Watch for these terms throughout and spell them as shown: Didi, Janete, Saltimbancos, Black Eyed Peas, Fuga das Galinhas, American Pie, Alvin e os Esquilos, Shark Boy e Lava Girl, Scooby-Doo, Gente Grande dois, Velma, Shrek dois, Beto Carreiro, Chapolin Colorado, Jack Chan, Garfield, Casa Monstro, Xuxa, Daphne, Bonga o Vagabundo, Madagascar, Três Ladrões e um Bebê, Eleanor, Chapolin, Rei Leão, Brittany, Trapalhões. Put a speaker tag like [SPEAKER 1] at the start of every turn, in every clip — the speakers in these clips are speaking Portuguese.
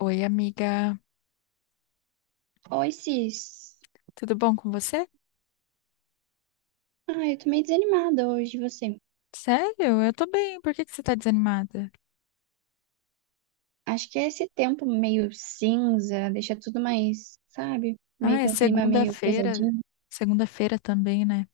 [SPEAKER 1] Oi, amiga.
[SPEAKER 2] Oi, Cis.
[SPEAKER 1] Tudo bom com você?
[SPEAKER 2] Ah, eu tô meio desanimada hoje, você.
[SPEAKER 1] Sério? Eu tô bem. Por que que você tá desanimada?
[SPEAKER 2] Acho que é esse tempo meio cinza deixa tudo mais, sabe? Meio
[SPEAKER 1] Ah, é
[SPEAKER 2] com um clima meio
[SPEAKER 1] segunda-feira.
[SPEAKER 2] pesadinho.
[SPEAKER 1] Segunda-feira também, né?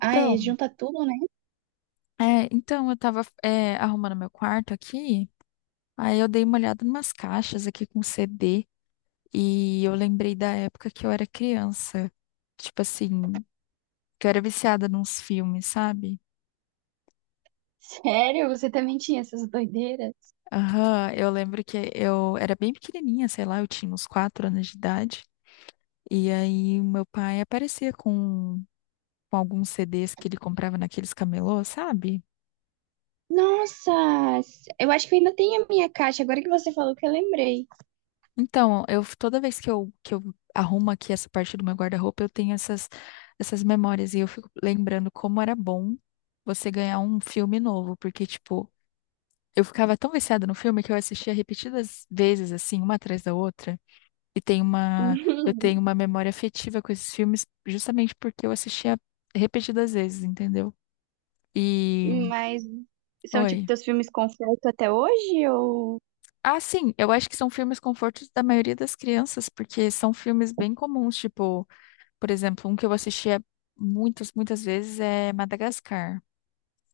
[SPEAKER 2] Ah, é, junta tudo, né?
[SPEAKER 1] então eu tava, arrumando meu quarto aqui. Aí eu dei uma olhada numas caixas aqui com CD e eu lembrei da época que eu era criança. Tipo assim, que eu era viciada nos filmes, sabe?
[SPEAKER 2] Sério? Você também tinha essas doideiras?
[SPEAKER 1] Aham, eu lembro que eu era bem pequenininha, sei lá, eu tinha uns 4 anos de idade. E aí meu pai aparecia com alguns CDs que ele comprava naqueles camelô, sabe?
[SPEAKER 2] Nossa! Eu acho que eu ainda tenho a minha caixa, agora que você falou que eu lembrei.
[SPEAKER 1] Então, eu toda vez que eu arrumo aqui essa parte do meu guarda-roupa, eu tenho essas memórias e eu fico lembrando como era bom você ganhar um filme novo, porque, tipo, eu ficava tão viciada no filme que eu assistia repetidas vezes, assim, uma atrás da outra. E tem uma, eu tenho uma memória afetiva com esses filmes justamente porque eu assistia repetidas vezes, entendeu? E,
[SPEAKER 2] Mas são tipo
[SPEAKER 1] oi.
[SPEAKER 2] teus filmes conforto até hoje? Ou.
[SPEAKER 1] Ah, sim, eu acho que são filmes confortos da maioria das crianças, porque são filmes bem comuns, tipo, por exemplo, um que eu assistia muitas, muitas vezes é Madagascar.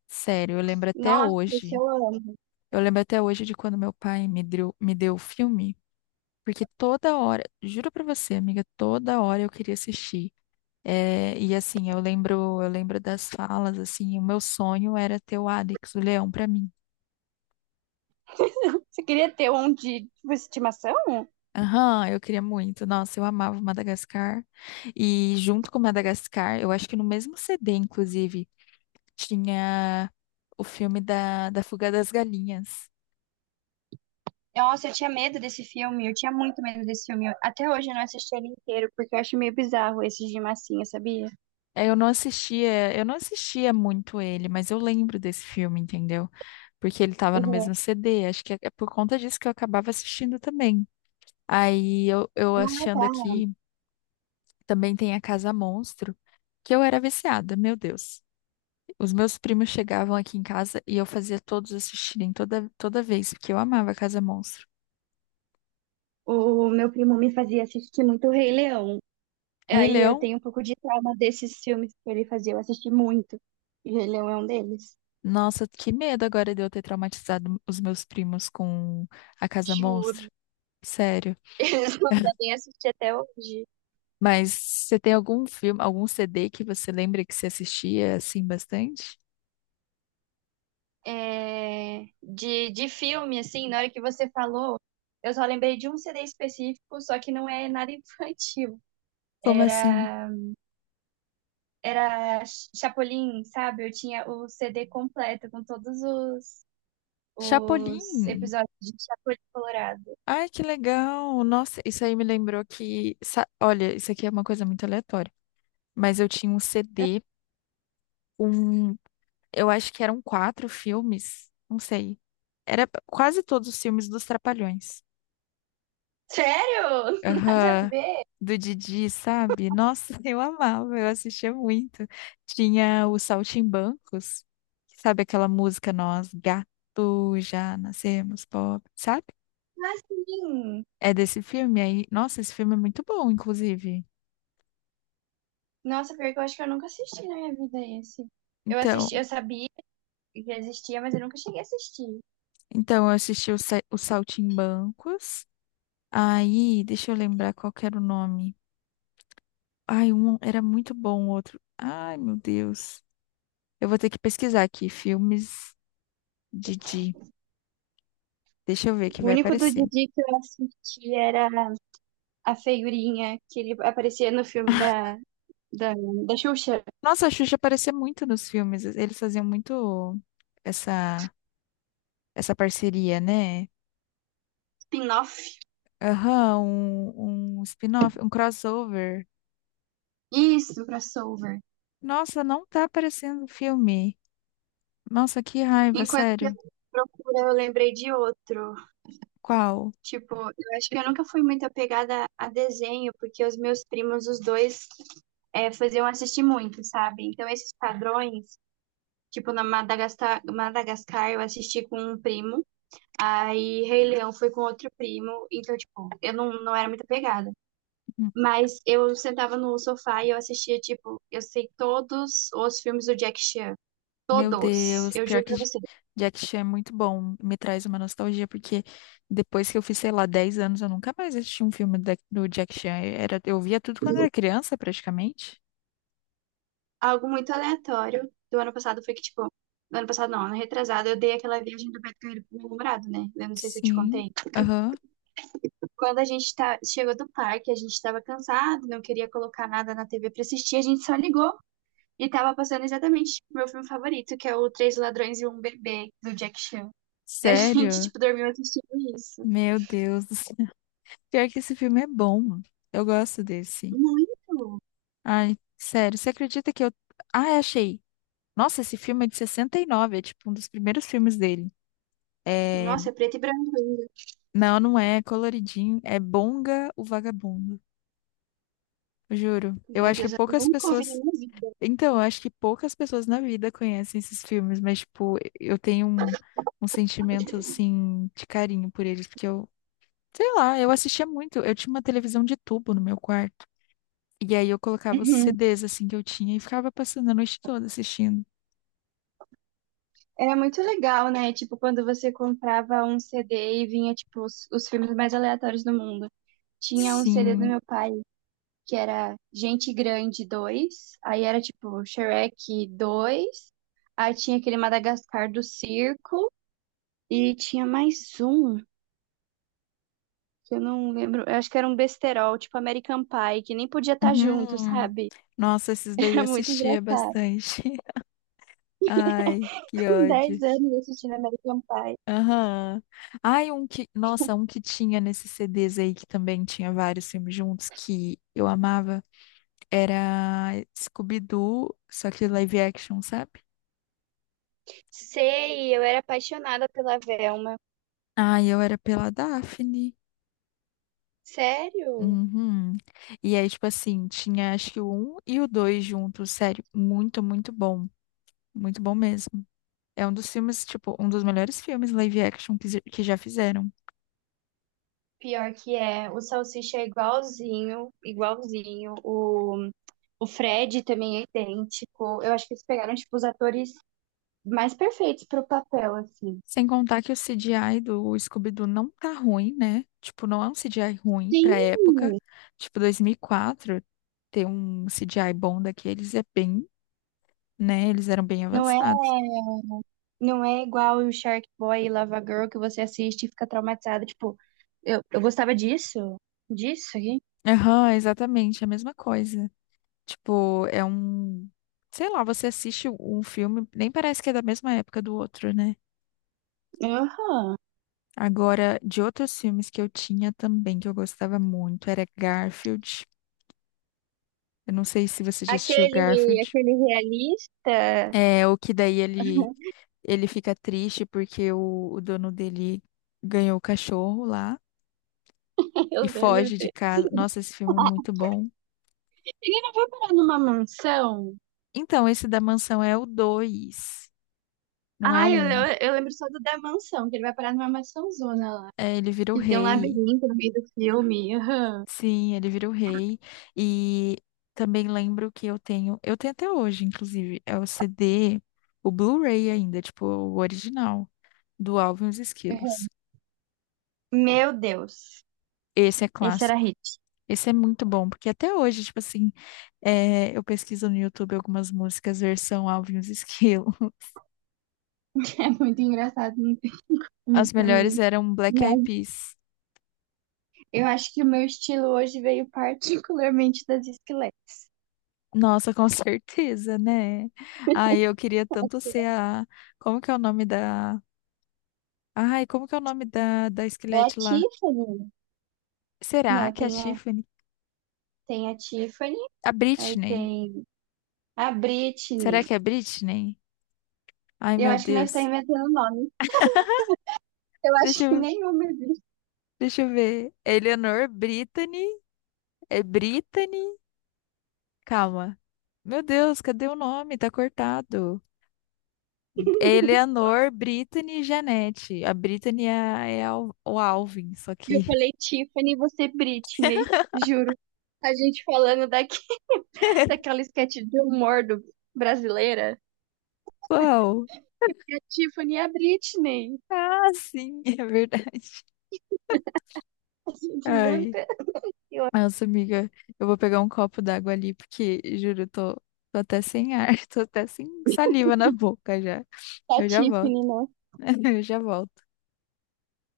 [SPEAKER 1] Sério, eu lembro até
[SPEAKER 2] Nossa, esse
[SPEAKER 1] hoje.
[SPEAKER 2] eu amo.
[SPEAKER 1] Eu lembro até hoje de quando meu pai me deu o filme, porque toda hora, juro pra você, amiga, toda hora eu queria assistir. É, e assim, eu lembro das falas, assim, o meu sonho era ter o Alex, o leão, pra mim.
[SPEAKER 2] Você queria ter um de tipo, estimação?
[SPEAKER 1] Aham, eu queria muito. Nossa, eu amava Madagascar. E junto com Madagascar, eu acho que no mesmo CD, inclusive, tinha o filme da Fuga das Galinhas.
[SPEAKER 2] Nossa, eu tinha medo desse filme, eu tinha muito medo desse filme. Eu- até hoje eu não assisti ele inteiro, porque eu acho meio bizarro esses de massinha, sabia?
[SPEAKER 1] É, eu não assistia muito ele, mas eu lembro desse filme, entendeu? Porque ele tava no
[SPEAKER 2] Uhum.
[SPEAKER 1] mesmo CD. Acho que é por conta disso que eu acabava assistindo também. Aí eu achando aqui, também tem a Casa Monstro, que eu era viciada, meu Deus. Os meus primos chegavam aqui em casa e eu fazia todos assistirem toda vez, porque eu amava Casa Monstro.
[SPEAKER 2] O meu primo me fazia assistir muito o Rei Leão.
[SPEAKER 1] Rei
[SPEAKER 2] Aí eu
[SPEAKER 1] Leão,
[SPEAKER 2] tenho um pouco de trauma desses filmes que ele fazia, eu assisti muito. E o Rei Leão é um deles.
[SPEAKER 1] nossa, que medo agora de eu ter traumatizado os meus primos com a Casa Monstro.
[SPEAKER 2] Juro.
[SPEAKER 1] Sério.
[SPEAKER 2] Eles não devem assistir até hoje.
[SPEAKER 1] Mas você tem algum filme, algum CD que você lembra que você assistia assim bastante?
[SPEAKER 2] É, de filme, assim, na hora que você falou, eu só lembrei de um CD específico, só que não é nada infantil.
[SPEAKER 1] Como assim?
[SPEAKER 2] Era era Chapolin, sabe? Eu tinha o CD completo com todos os
[SPEAKER 1] Chapolin.
[SPEAKER 2] episódios de Chapolin Colorado.
[SPEAKER 1] Ai, que legal. Nossa, isso aí me lembrou que, olha, isso aqui é uma coisa muito aleatória, mas eu tinha um CD, eu acho que eram quatro filmes, não sei. Era quase todos os filmes dos Trapalhões.
[SPEAKER 2] Sério? Nada a
[SPEAKER 1] Aham.
[SPEAKER 2] ver.
[SPEAKER 1] Do Didi, sabe? Nossa, eu amava, eu assistia muito. Tinha o Saltimbancos, sabe aquela música Nós, gato, já nascemos pobre, sabe?
[SPEAKER 2] Mas sim.
[SPEAKER 1] É desse filme aí. Nossa, esse filme é muito bom, inclusive.
[SPEAKER 2] Nossa, pior que eu acho que eu nunca assisti na minha vida esse. Eu
[SPEAKER 1] Então,
[SPEAKER 2] assisti, eu sabia que existia, mas eu nunca cheguei a assistir.
[SPEAKER 1] então eu assisti o Saltimbancos. Aí, deixa eu lembrar qual que era o nome. Ai, um era muito bom, o outro. Ai, meu Deus. Eu vou ter que pesquisar aqui, filmes Didi. Deixa eu ver que
[SPEAKER 2] O
[SPEAKER 1] vai
[SPEAKER 2] único do
[SPEAKER 1] aparecer.
[SPEAKER 2] Didi que eu assisti era a figurinha que ele aparecia no filme da, da, da Xuxa,
[SPEAKER 1] Nossa, a Xuxa aparecia muito nos filmes. Eles faziam muito essa, essa parceria, né?
[SPEAKER 2] spin-off.
[SPEAKER 1] Aham, um spin-off, um crossover.
[SPEAKER 2] Isso, crossover.
[SPEAKER 1] Nossa, não tá aparecendo o filme. Nossa, que raiva,
[SPEAKER 2] Enquanto eu
[SPEAKER 1] sério.
[SPEAKER 2] procura, eu lembrei de outro.
[SPEAKER 1] Qual?
[SPEAKER 2] Tipo, eu acho que eu nunca fui muito apegada a desenho, porque os meus primos, os dois, é, faziam assistir muito, sabe? Então, esses padrões, tipo, na Madagascar, Madagascar eu assisti com um primo, aí Rei Leão foi com outro primo, então, tipo, eu não era muito apegada. Mas eu sentava no sofá e eu assistia, tipo, eu sei todos os filmes do Jack Chan.
[SPEAKER 1] Meu
[SPEAKER 2] Todos,
[SPEAKER 1] Deus,
[SPEAKER 2] eu
[SPEAKER 1] pior
[SPEAKER 2] juro
[SPEAKER 1] que
[SPEAKER 2] pra você.
[SPEAKER 1] Jack Chan é muito bom, me traz uma nostalgia, porque depois que eu fiz, sei lá, 10 anos, eu nunca mais assisti um filme do Jack Chan. Era, eu via tudo quando era criança, praticamente.
[SPEAKER 2] Algo muito aleatório do ano passado foi que, tipo, no ano passado não, ano retrasado, eu dei aquela viagem do Beto Carreiro pro meu namorado, né? Eu não sei se eu te
[SPEAKER 1] Sim,
[SPEAKER 2] contei.
[SPEAKER 1] aham.
[SPEAKER 2] Quando a gente tá, chegou do parque, a gente tava cansado, não queria colocar nada na TV pra assistir, a gente só ligou e tava passando exatamente o meu filme favorito, que é o Três Ladrões e um Bebê, do Jack Chan. Daí a gente,
[SPEAKER 1] Sério?
[SPEAKER 2] tipo, dormiu assistindo isso.
[SPEAKER 1] Meu Deus do céu. Pior que esse filme é bom. Eu gosto desse.
[SPEAKER 2] Muito!
[SPEAKER 1] Ai, sério, você acredita que eu. Ah, é, achei. Nossa, esse filme é de 69, é tipo um dos primeiros filmes dele. É.
[SPEAKER 2] Nossa, é preto e branco ainda.
[SPEAKER 1] Não, não é coloridinho, é Bonga o Vagabundo. Juro. Eu
[SPEAKER 2] Meu
[SPEAKER 1] acho que
[SPEAKER 2] Deus, eu
[SPEAKER 1] poucas
[SPEAKER 2] nunca ouvi na
[SPEAKER 1] pessoas.
[SPEAKER 2] minha
[SPEAKER 1] Então, eu acho que poucas pessoas na vida conhecem esses filmes, mas, tipo, eu tenho um sentimento, assim, de carinho por eles, porque eu, sei lá, eu assistia muito. Eu tinha uma televisão de tubo no meu quarto. E aí eu colocava os
[SPEAKER 2] vida.
[SPEAKER 1] CDs, assim, que eu tinha e ficava passando a noite toda assistindo.
[SPEAKER 2] Era muito legal, né? Tipo, quando você comprava um CD e vinha, tipo, os filmes mais aleatórios do mundo. Tinha um CD do
[SPEAKER 1] Sim.
[SPEAKER 2] meu pai que era Gente Grande dois. Aí era tipo Shrek dois. Aí tinha aquele Madagascar do Circo, e tinha mais um, que eu não lembro, eu acho que era um besterol, tipo American Pie, que nem podia estar junto,
[SPEAKER 1] Uhum.
[SPEAKER 2] sabe?
[SPEAKER 1] Nossa, esses daí
[SPEAKER 2] Era
[SPEAKER 1] eu
[SPEAKER 2] muito
[SPEAKER 1] assistia
[SPEAKER 2] engraçado.
[SPEAKER 1] bastante. Ai, que
[SPEAKER 2] Com
[SPEAKER 1] ódio.
[SPEAKER 2] 10 anos assistindo American Pie.
[SPEAKER 1] Aham. Ai, um que. Nossa, um que tinha nesses CDs aí que também tinha vários filmes juntos que eu amava. Era Scooby-Doo, só que live action, sabe?
[SPEAKER 2] Sei, eu era apaixonada pela Velma.
[SPEAKER 1] Ai, eu era pela Daphne.
[SPEAKER 2] Sério?
[SPEAKER 1] Uhum. E aí, tipo assim, tinha acho que o um e o dois juntos, sério. Muito, muito bom. Muito bom mesmo. É um dos filmes, tipo, um dos melhores filmes live action que já fizeram.
[SPEAKER 2] Pior que é. O salsicha é igualzinho, igualzinho. O Fred também é idêntico. Eu acho que eles pegaram, tipo, os atores mais perfeitos pro papel, assim.
[SPEAKER 1] Sem contar que o CGI do Scooby-Doo não tá ruim, né? Tipo, não é um CGI ruim
[SPEAKER 2] Sim,
[SPEAKER 1] pra época. Tipo, 2004, ter um CGI bom daqueles é bem, né? Eles eram bem
[SPEAKER 2] Não é,
[SPEAKER 1] avançados.
[SPEAKER 2] não é igual o Shark Boy e Lava Girl que você assiste e fica traumatizado. Tipo, eu gostava disso, disso aqui.
[SPEAKER 1] Aham, exatamente, a mesma coisa. Tipo, é um. Sei lá, você assiste um filme, nem parece que é da mesma época do outro, né?
[SPEAKER 2] Aham.
[SPEAKER 1] Agora, de outros filmes que eu tinha também, que eu gostava muito, era Garfield. Eu não sei se você já assistiu
[SPEAKER 2] Aquele,
[SPEAKER 1] Garfield.
[SPEAKER 2] aquele realista,
[SPEAKER 1] É, o que daí ele Ele fica triste porque o dono dele ganhou o cachorro lá
[SPEAKER 2] eu
[SPEAKER 1] e
[SPEAKER 2] lembro
[SPEAKER 1] foge de
[SPEAKER 2] dele.
[SPEAKER 1] casa. Nossa, esse filme é muito bom.
[SPEAKER 2] Ele não foi parar numa mansão?
[SPEAKER 1] Então, esse da mansão é o 2, não é o
[SPEAKER 2] Ai, eu,
[SPEAKER 1] um.
[SPEAKER 2] eu lembro só do da mansão, que ele vai parar numa mansãozona lá.
[SPEAKER 1] É, ele vira o
[SPEAKER 2] Que tem um
[SPEAKER 1] rei.
[SPEAKER 2] labirinto no meio do filme. Aham.
[SPEAKER 1] Sim, ele vira o rei. E também lembro que eu tenho até hoje, inclusive, é o CD, o Blu-ray ainda, tipo, o original do Alvin e os Esquilos.
[SPEAKER 2] Aham. Meu Deus.
[SPEAKER 1] Esse é
[SPEAKER 2] Esse era
[SPEAKER 1] clássico.
[SPEAKER 2] hit.
[SPEAKER 1] Esse é muito bom, porque até hoje, tipo assim, é, eu pesquiso no YouTube algumas músicas versão Alvin e os Esquilos.
[SPEAKER 2] É muito engraçado, não tem como
[SPEAKER 1] As
[SPEAKER 2] pra
[SPEAKER 1] melhores
[SPEAKER 2] mim.
[SPEAKER 1] eram
[SPEAKER 2] E
[SPEAKER 1] Black Eyed Peas.
[SPEAKER 2] eu acho que o meu estilo hoje veio particularmente das esqueletas.
[SPEAKER 1] Nossa, com certeza, né? Ai, eu queria tanto ser a. Como que é o nome da. Ai, como que é o nome da
[SPEAKER 2] É a
[SPEAKER 1] esquelete lá?
[SPEAKER 2] Tiffany.
[SPEAKER 1] Será
[SPEAKER 2] Não,
[SPEAKER 1] que é a Tiffany?
[SPEAKER 2] tem a Tiffany,
[SPEAKER 1] A
[SPEAKER 2] aí
[SPEAKER 1] Britney.
[SPEAKER 2] tem a Britney.
[SPEAKER 1] Será que é a Britney? Ai,
[SPEAKER 2] Eu
[SPEAKER 1] meu
[SPEAKER 2] acho que nós estamos
[SPEAKER 1] Deus.
[SPEAKER 2] inventando nome. Eu
[SPEAKER 1] Deixa
[SPEAKER 2] acho que
[SPEAKER 1] eu,
[SPEAKER 2] nenhuma é.
[SPEAKER 1] deixa eu ver. Eleanor Britney? É Britney? Calma. Meu Deus, cadê o nome? Tá cortado. Eleanor, Brittany e Janete. A Brittany é o Alvin, só
[SPEAKER 2] Eu
[SPEAKER 1] que.
[SPEAKER 2] falei Tiffany e você Britney, juro. A gente falando daqui, daquela sketch de humor do, brasileira.
[SPEAKER 1] Uau!
[SPEAKER 2] A Tiffany e a Britney.
[SPEAKER 1] Ah, sim, é verdade.
[SPEAKER 2] A gente
[SPEAKER 1] Ai,
[SPEAKER 2] inventa. Eu acho
[SPEAKER 1] nossa, amiga, eu vou pegar um copo d'água ali, porque, juro, eu tô até sem ar, tô até sem saliva na boca já.
[SPEAKER 2] que a
[SPEAKER 1] Eu já volto.
[SPEAKER 2] Tiffany, né?
[SPEAKER 1] Eu já volto.